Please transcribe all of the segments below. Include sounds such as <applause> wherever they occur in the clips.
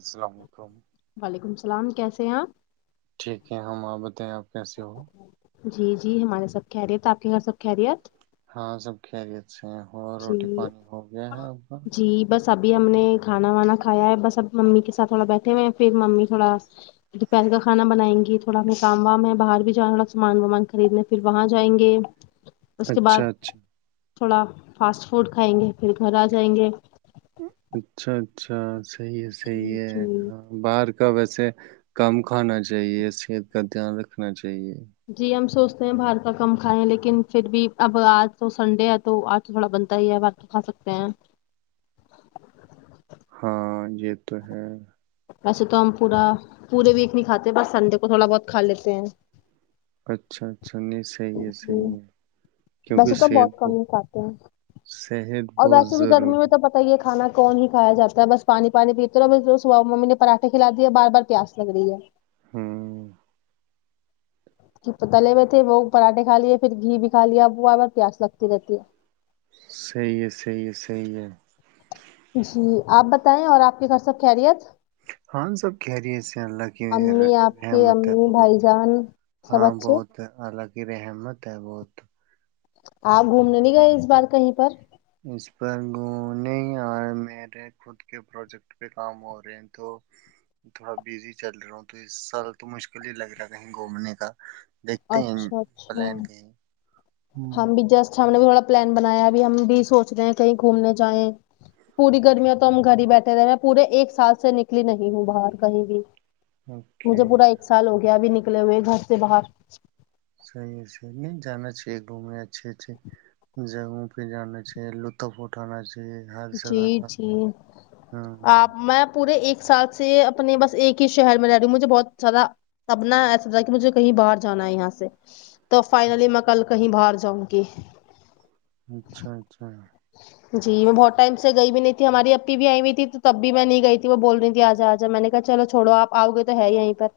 السلام علیکم سلام کیسے ہیں آپ ٹھیک ہے ہم آپ بتائیں آپ کیسے ہو جی جی ہمارے سب خیریت آپ کے گھر سب خیریت ہاں سب خیریت اچا ہو جی روٹی پانی ہو گیا ہے آپ کا سبھی ہم نے کھانا وانا کھایا ہے بس اب ممی کے ساتھ تھوڑا بیٹھے ہوئے ہیں پھر ممی تھوڑا پل کا کانا بنائیں گی تھوڑا ہم کام وام ہے باہر بھی جاا تھوڑا سامان وامان خریدنے پھر وہاں جائیں گے اچھا اچھا تھوڈا فاسٹ فوڈ کھائیں گے پھر گھر آ جائیں گے اچھا اچھا صحیح ہے صحیح جی ہے جی ہاں باہر کا ویسے کم کھانا چاہیے صحت کا دھیان رکھنا چاہیے جی ہم سوچتے ہیں باہر کا کم کھائائےیں لیکن پھر بھی اب آج تو سنڈے ہے تو آج تو تھوڑا بنتا ہی ہے باہر کا کھا سکتے ہیں ہاں یہ تو ہے ویسے تو ہم پورا پورے ویک نہیں کھاتے بس سنڈے کو تھوڑا بہت کھا لیتے ہیں اچھاا سننی صحیح ہے صحیح ہے کیونکہ ویسے تو صحت بہت کم ب ہی کھاتے ہیں صحت اور بہت ویسے بھی گرمی ضروری میں تو ہے پتا ہی کھانا کون ہی کایا جاتا ہے بس پانی پانی پیتے رہ اور ب ممی نے پراٹھے کھلا دی ہے بار بار پیاس لگ رہی ہے ہوں تلے ہوئے تھے وہ پراٹھے کھا لیے پھر گھی بھی کایا ابو آپ پیاس لگتی رہتی ہے صی ہے صی ہے صی ہے جی آپ بتائیں اور آپ کی گ سب خریت ہاں سب کہہ رہی اس سے اللہ کی امی آپ کے رحمت ہے امی بہت بھائی جان سب ہاں اچھے بہت اللہ کی رحمت ہے بہت آپ گھومنے نہیں گئے اس بار کہیں پر اس پر گھومنے ار میرے خود کے پروجیکٹ پہ کام ہو رہے ہیں تو تھوڑا بزی چل رہا ہوں تو اس سال تو مشکل ہی لگ رہا ہے کہیں گھومنے کا دیکھتے ہیں اچھا اچھا پلان کہیں ہوں ہم بھی ج ہم نے بھی تھوڑا پلان بنایا بھی ہم بھی سوچ رہے ہیں کہیں گھومنے جائیں پوری گرمیاں تو ہم گھر ہی بیٹھے رہے میں پورے ایک سال سے نکلی نہیں ہوں باہر کہیں بھی اوکے مجھے پورا ایک سال ہو گیا ابھی نک نکلے ہوئے گھر سے باہر صحیح ہے صحی نہیں جانا چاہیے گھومنے اچھے اچھے جگہوں پہ جانا چاہی لطف اٹانا چاہ جی جی ہاں آپ میں پورے ایک سال سے اپنے بس ایک ہی شہر میں رہ رہی ہوں مجھے بہت زیادہ ابنا ایسا ہو کہ مجھے کہیں باہر جانا ہے یہاں سے تو فائنلی میں کل کہیں باہر جاؤںگی اچھا اچھا تب بھی میں نہیں گئی تھی وہ بول رہی تھی اجا اجا میں نے کہا چلو چھوڑو اپ اؤ گے تو ہیں یہیں پر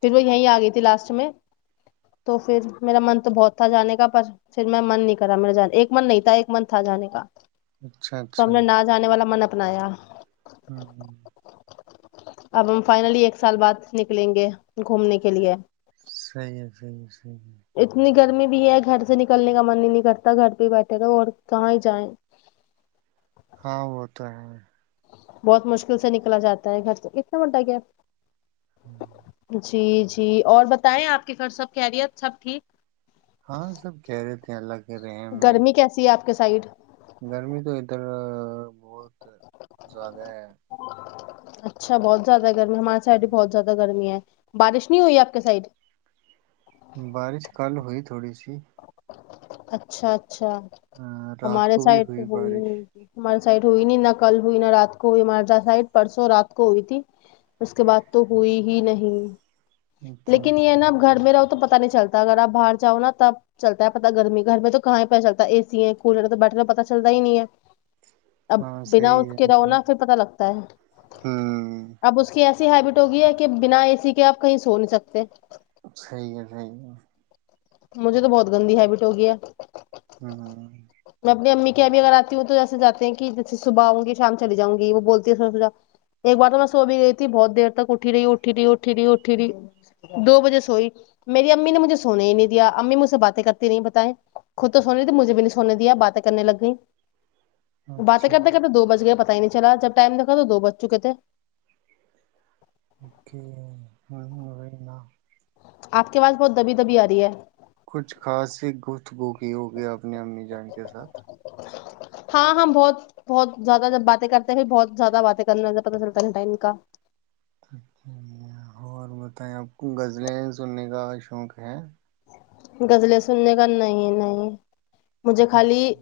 پھر وہ یہیں ا گئی تھی لاسٹ میں تو پھر میرا من تو بہت تھا جانے کا پر پھر میں من نہیں کر رہا میری جان ایک من نہیں تھا ایک من تھا جانے کا اچھا تو ہم اچھا نے نہ جانے والا من اپنایا ہاں ہ اب ہم فائنلی ایک سال بعد نکلیں گے گھومنے کے لیے صحی ہے صحی ہے صحیح ہے اتنی گرمی بھی ہے گھر سے نکلنے کا من ہی نہیں کرتا گھر پہ ہی بیٹھے رہ اور کہ ہی جائیں ہاں وہ تو ہے بہت مشکل سے نکلا جاتا ہے گھر تو کتنا مڈا گ <unintelligible> جی جی اور بتائیں آپ کے گھر سب خیریت سب ٹھیک ہاں سب کہہ رہے تھے سے الگ کے ریم میں ایک سائڈ گرمی تو ادھر بہت زیادہ ہے اچھا بہت زیاد گرمی ہماریے سائڈ بھی بہت ہوں زیادہ گرمی ہے بارش نہیں ہوئی آپ کے سائڈ بارش کل ہوئی تھوڑی سی اچھا اچھ اچھا رات ہمارے کو بھی سائڈ تو ہوئی بارش وہی ہمار سائڈ ہوئی نہیں نہ کل ہوئی نہ رات کو ہوئی ہمار سائٹ پرسوں رات کو ہوئی تھی اس کے بعد تو ہوئی ہی نہیں اچھا لیکن اچھا یہ نا اب گھر میں رہاو تو پ پتا نہیں چلتا اگر آ باہر جاؤ نا تب چلتا ہے گرمی گھر میں تو کہاں ہی پتاہ چلتا ہے اے سی ہے کولر ہے تو بیٹھنے پت چلتا ہی نہیں ہے اب ہاں بنا صحیح اس ہے کے ہوں رونا پھر پتا لگتا ہے اب اس کے ایسا ای ہیبٹ ہوگی ہے کہ بنا اے سی کے آپ کہیں سو نہیں سکتے صحی ہے صحی ہے مجھے تو بہت گندی ہیبٹ ہو گیا ہے <unintelligible> میں اپنی امی کےب بھی اگر آتی ہوں تو جیسےاتے ہیں کہ جیسے صبح آؤں گی شام چلی جاں گی وہ بولتی ہے سو سجا ایک بار تو میں سو بھی گئی تھی بہت دیر تک اٹھی رہی اٹھی رہی اٹھی رہی اٹھی رہی دو بجے سوئی میری امی نے مجھے سونے ہی نہیں یا امی مجھ سے باتیں کرتی نہیں بتائ خود تو سونی تھی مجھے بھی نہیں سونے دیا باتیں کرنے لگ گئی باتیں اچھا کرنے کرتے دو بج گیا پتا پت ہی نہیں چلا جب ٹائم دیکھا تو دو بچ چکے تھے اوکے <unintelligible> آپ کے پاس بہت دبی دبی آ رہی ہے کچھ خاصی گفتگوکھی ہوگی اپنی امی جان کے ساتھ ہاں ہاں بہت بہت زیادہ جب باتیں کرتے ہیں بہت زیادہ باتیں کرنا پ کا اچھا اور بتائیں آپ کو غزلیں سننے کا شوق ہے گزل سننے کا نہیں نہیں مجھے خالی ہے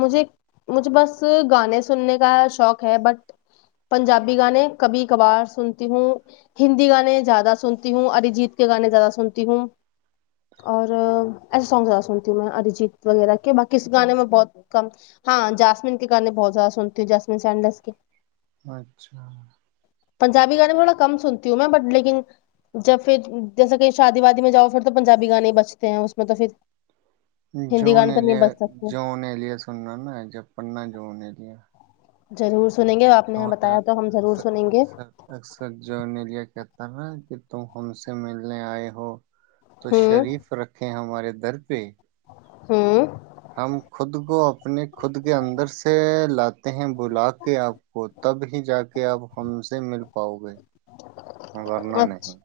مجھے مجھے بس گانے سننے کا شوق ہے بٹ پنجابی گانے کبھی کبھار سنتی ہوں ہندی گانے زیادہ سنتی ہوں اریجیت کے گانے زیادہ سنتی ہوں اور ایسے سانگ زیادہ سنتی ہوں میں ارریجیت وغیرہ کے باقی اس گانے میں بہت کم ہاں جاسمین کے گانے بہت زیادہ سنتی ہوں جاسمین سینڈس کے اچھا پنجابی گانے میں تھوڑا کم سنتی ہوں میں بٹ لیکن جب پھر جیسا کہ شادی وادی میں جاؤ پھر تو پنجابی گانے بچتے ہیں اس میں تو پھر جو ہندی گانے نے تو نہیں لیا بج سکتے جو نے لیا سننا نا جب پڑھنا جو نے لیا ضرور سنیں گے آپ نے ہمیں اکر بتایا تو ہم ضرور سنیں گے اکثر جو نے لیا کہ کہ تم ہم سے ملنے آئے ہو تو ہوں شریف رکھے ہمارے در پہ ہوں ہم خود کو اپنے خود کے اندر سے لاتے ہیں بلا کے آپ کو تب ہی جا کے آپ ہم سے مل پاؤ گے ہ کرنا نہیں اچھا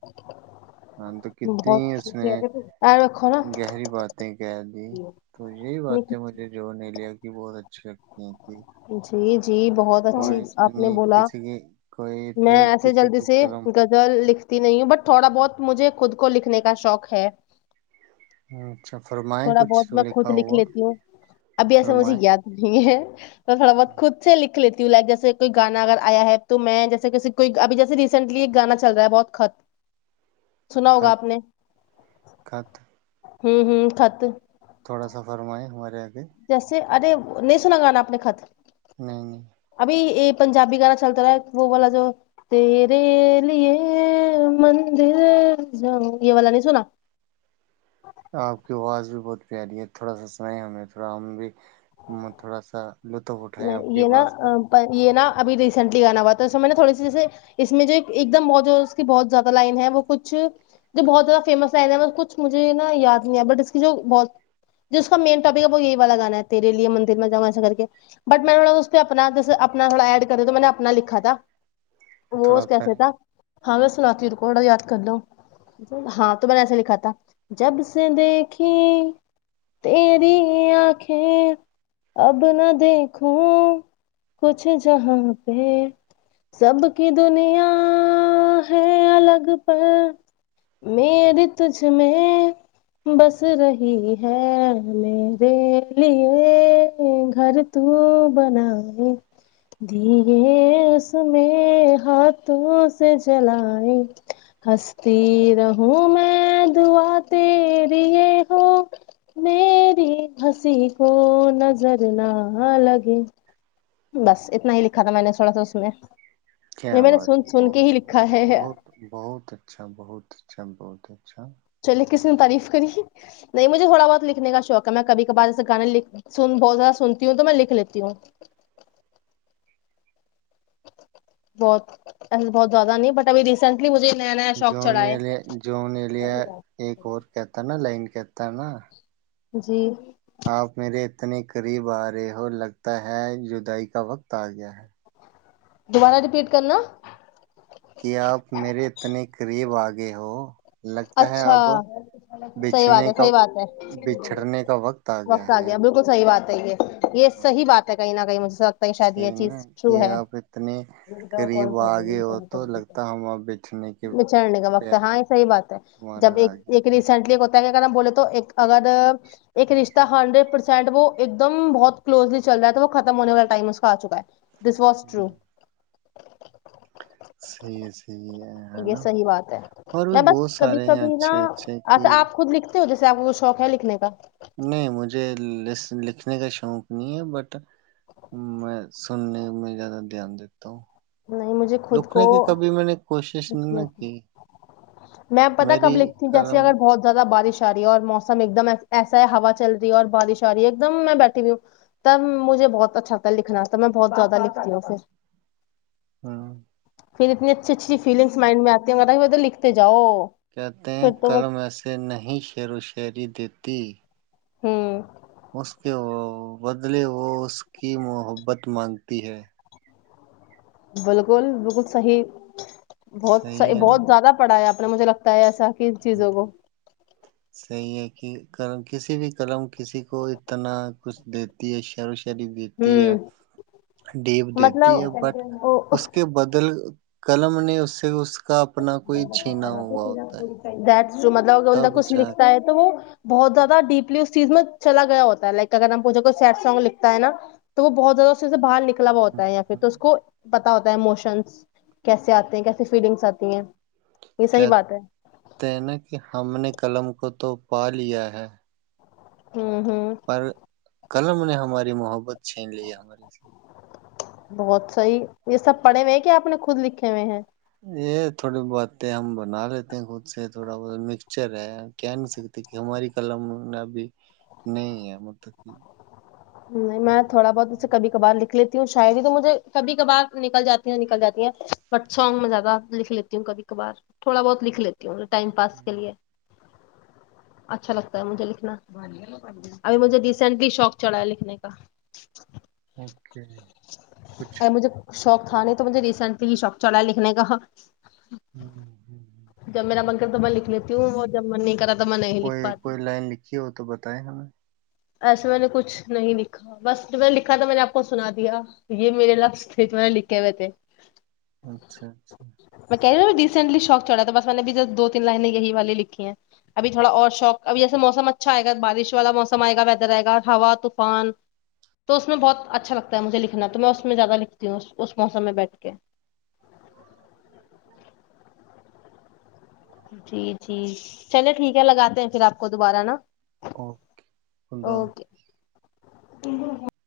ہاں تو کتنی اس بہت میں یار رکھو نا گہری باتیں کہہ دی تو یہی اپنی۔ بات ہے مجھے جوور نہیں لیا بھی بہت اچھے لگتے ہیں جی جی جی بہت اچھی آپ نے بولا کسی کی کوئی میں اتنی ایسے کسی جلدی کی سے قلم زل لکھ نہیں ہوں بٹ تھوڑا بہت مجھے خود کو لکھنے کا شوق ہے ہاں تھوڑا بہت میں خود لکھ لیتی ہوں ابھی ایسا مجھے فرمائیں یاد نہیں ہے ج تو تھوڑا بت خود سے لکھ لیتی ہوں لائک جیسے کوئی گانا اگر آیا ہے تو میں جیسے ک کوئی ابھی جیسے ریسینٹلی ایک گانا چل رہا ہے بہت خط سنا ہوگا خط آپ نے خط ہوں ہوں پ تو تھوڑا سا فرمائیں ہمارے یہاں جیسے ارے نہیں سنا گانا اپنے خطر نہیں نہیں یہ پنجابی گانا چلتا رہا ہے وہ والا جو تیرے لی مندر یہ والا نہیں سنا آپ کی آواز بھی بہت پیاری ہے تھوڑا سا سنائیں ہمیں تھوڑا ہم بھی تھوڑا سا لطف اٹھائیں آپ نہیں کی یہ نا آواز کا یہ نا ابھی ریسینٹلی گانا ہوا تو میں نے تھوڑی سی جیس اس میں جو ایک دم اس کی بہت زیادہ لائن ہے وہ کچ جو بہت زیادہ فیمس لائن ہے کچھ مجے نا یاد نہیں ہے بٹ اس کی جو بہت جو اس کا مین ٹاپک ہے وہ یہی والا گانا ہے تیرے لیے مندر میں جاما س کے بٹ میں تھوا اس اپنا اپنا تھوڑا ایڈ کر تو میں نے اپنا لکھا تھا وہ تھوڑا کیسے کریں تھا ہاں میں سناتی ہوں رکاڈ یاد کر لو ہاں تو میں نے ایسے لکھا تھا جب سے دیکھیھی تری آنکھیں اب نہ دیک ہوں کچھ جہاں پہ سب کی دنیا ہے الگ پر مری تجھ میں بس رہی ہے میرے لیے گھر تو بنائی دے اس میں ہاتھوں سے جلائی ہستی رہوں میں دعا تری ہو میری ہنسی کو نظر نہ ہاں الگ ہی بس اتنا ہی لکھا تھا میں نے تھوڑا سا اس میں کیا یہ میں نے بات سن ہے سن کے بہت ہی بہت لکھا ہے بہت بہت اچھا بہت اچھا بہت اچھا چلیے کسی نے تعریف کری نہیں مجھے تھوڑا بہت لکھنے کا شوق ہے میں کبھی کبھار ایسے گانے لکھ سن بہت زیادہ سنتی ہوں تو میں لکھ لیتی ہوں بہت ایسا بہت زیادہ نہیں بٹ ابھی ریسینٹلی مجھے نیا نیا شوق جو چڑھا ہے جون ایل ایک اور کہتا نا لائن کہتا تا نا جی آپ میرے اتنے قریب آ رہے ہو لگتا ہے جدائی کا وقت آ گیا ہے دوبارہ رپیٹ کرنا کیا آپ میرے اتنے قریب آگئے ہو لگتا ہے اچھا اب صحیح بات بچھنے ہے کا صحیح بات ہے وقت آ گیا بالکل صحیح بات ہے صحیح ہے یہ ہاں، صحیح بات تو ہے کہیں نہ کہیں مجھے سے لگتا ہے شاید یہ صحیح نا چیز ٹرو کہ ہے آپ اتنے قریب آگے ہو تو لگتا ہم آپ بیچنے کے بچڑنے کا وقت پہ ہے ہاں یہ صحیح بات جب ہمارا آ گیا ایک تو ریسینٹلی کو بولے تو اگر ایک رشتہ ہنڈریڈ پرسینٹ وہ ایک دم بہت کلوزلی چل رہا ہے تو وہ ختم ہونے والا ٹائم اس کا آ چکا ہے دس واز ٹرو ہ صحیح ہے صحیح ہے ہے یہ نا صحیح بات ہے اور بھی میں بس بہت کبھی سارے ہیں کبھی نا اچھے اچھے کہ آپ خود لکھ جیس آپ کو شوق ہے لکھنے کا نہیں مجھے لکھنے کا شوق نہیں ہے بٹ میں سننے میں زیادہ دھیان دیتا لکھنے کے کبھی میں نے کوئی اچھا میں پتا میری کب لکھتی ہوں جیسے قلم اگر بہت زیادہ بارش اور موسم ایک دم ایسا ہے ہوا چل رہی ہے اور بارش آ رہی ہے ایک دم میں بیٹھی ہوئی ہوں تب مجھے بہت اچھا لگتا ہے لکھنا تب میں بہت زیادہ لکھتی ہوں پھر ہممم پھر اتنی اچھی اچھی فیلنگس مائنڈ میں آتی ہے گر تو لکھتے جاؤ کہتے ہیں پھر تو کل بس میں سے نہیں شعر و شاعری دی تی ہممم اس کے بدلے وہ اس کی محبت مانگتی ہے بالکل بالکل صحیح بہت سہ صحیح ہے نا بہت زیادہ پڑھایا مجھے لگتا ہے تاکہ چیزوں ہ کو صحیح ہے کہ کسی بھی قلم کسی کو اتنا کچھ دیتی ہے شعر ری دیتی ہے ہوں ڈیپ دیتی ہے بٹ مطلب اس کے بدل قلم نے اس سے اس کا اپنا <inaudible> کوئی چھینا ہوا ہوتا ہے جو مطلب اندر تب کچھ جا لکھتا ہے تو وہ بہت زیادہ ڈیپ اس چیز میں چلا گ ہوتا لائک اگر ہم پجھے کوئی سیڈ سانگ لکھتا ہے نا تو وہ بہت زیادہ سے باہر نکلا ہوا کے ہوتا ہے یا پھر تو اس کو پتا ہوتا ہے ایموشنس کیسے آتے ہیں کیسے فیلنگس آتے تی ہیں <inaudible> کیاتے نا کہ ہم نے قلم کو تو پا لیا ہے ہوں ہوں پر قلم نے ہماری محبت چھین لی ہے ہمارے سے بہت صحیح یہ سب پڑھے ہوئے ہیں کیا آپ نے خود لکھے ہوئے ہیں یہ تھوڑی بہات ہم بنا لیتے ہیں خود سے تھوڑا بہ مکسچر ہے کہ نہیں سکتے کہ ہماری قلم ابھی نہیں ہے مطلب کہ <inaudible> تھوڑا بہت اسے کب کبار لکھ لیتے ہ شاید ہی تو مجھے کبھی کبار نکل جاتی ہیں نکل جاتی ہیں بٹ سانگ میں زیادہ لکھ لیتی ہوں کبھی کبھار تھوڑا بہت لکھ لیتی ٹائم پاس کے لیے اچھا لگتا ہے مجھے لکھنا ابھی مجھے ریسینٹلی شوق چڑھا ہے لکھنے کا اوکے کچھ اور مجھے شوق کھانے تو مجھے ریسنٹ پ شوب چڑھا ہے لکھنے کا <inaudible> جب میرا بن کر توبا لکھ لیتی ہوں وہ جب من نہیں کرا تو میں نہیں لکھ کوئی پاتی کوئی لائن لکھی ہو تو بتیں ہمیں ایسے میں نے کچھ نہیں لکھا بس جب میں نے لکھا تھا میں نے آپ کو سنا دیا یہ میرے لفظ تھے جو میں نے لکھے ہوئے تھے اچھا اچھا کہ رسینٹلی شوق چڑا تھا بس میں نے بھیبس دو تین لائن یہی والی لکھی ہیں ابھی تھوڑا اور شوق ابھییس موسم اچھا آ گا بارش والا موسم ئے گا ویدر آئے گا ہوا طوفان تو اس میں بہت اچھا لگتا ہے مجھے لکھنا تو میں اس میں زیادہ لکھتی ہوں اس موسم میں بیٹھ کے جی جی چلے ٹھیک ہے لگاتے ہیں پھر آپ کو دوبارہ نا اوکے <inaudible> <inaudible>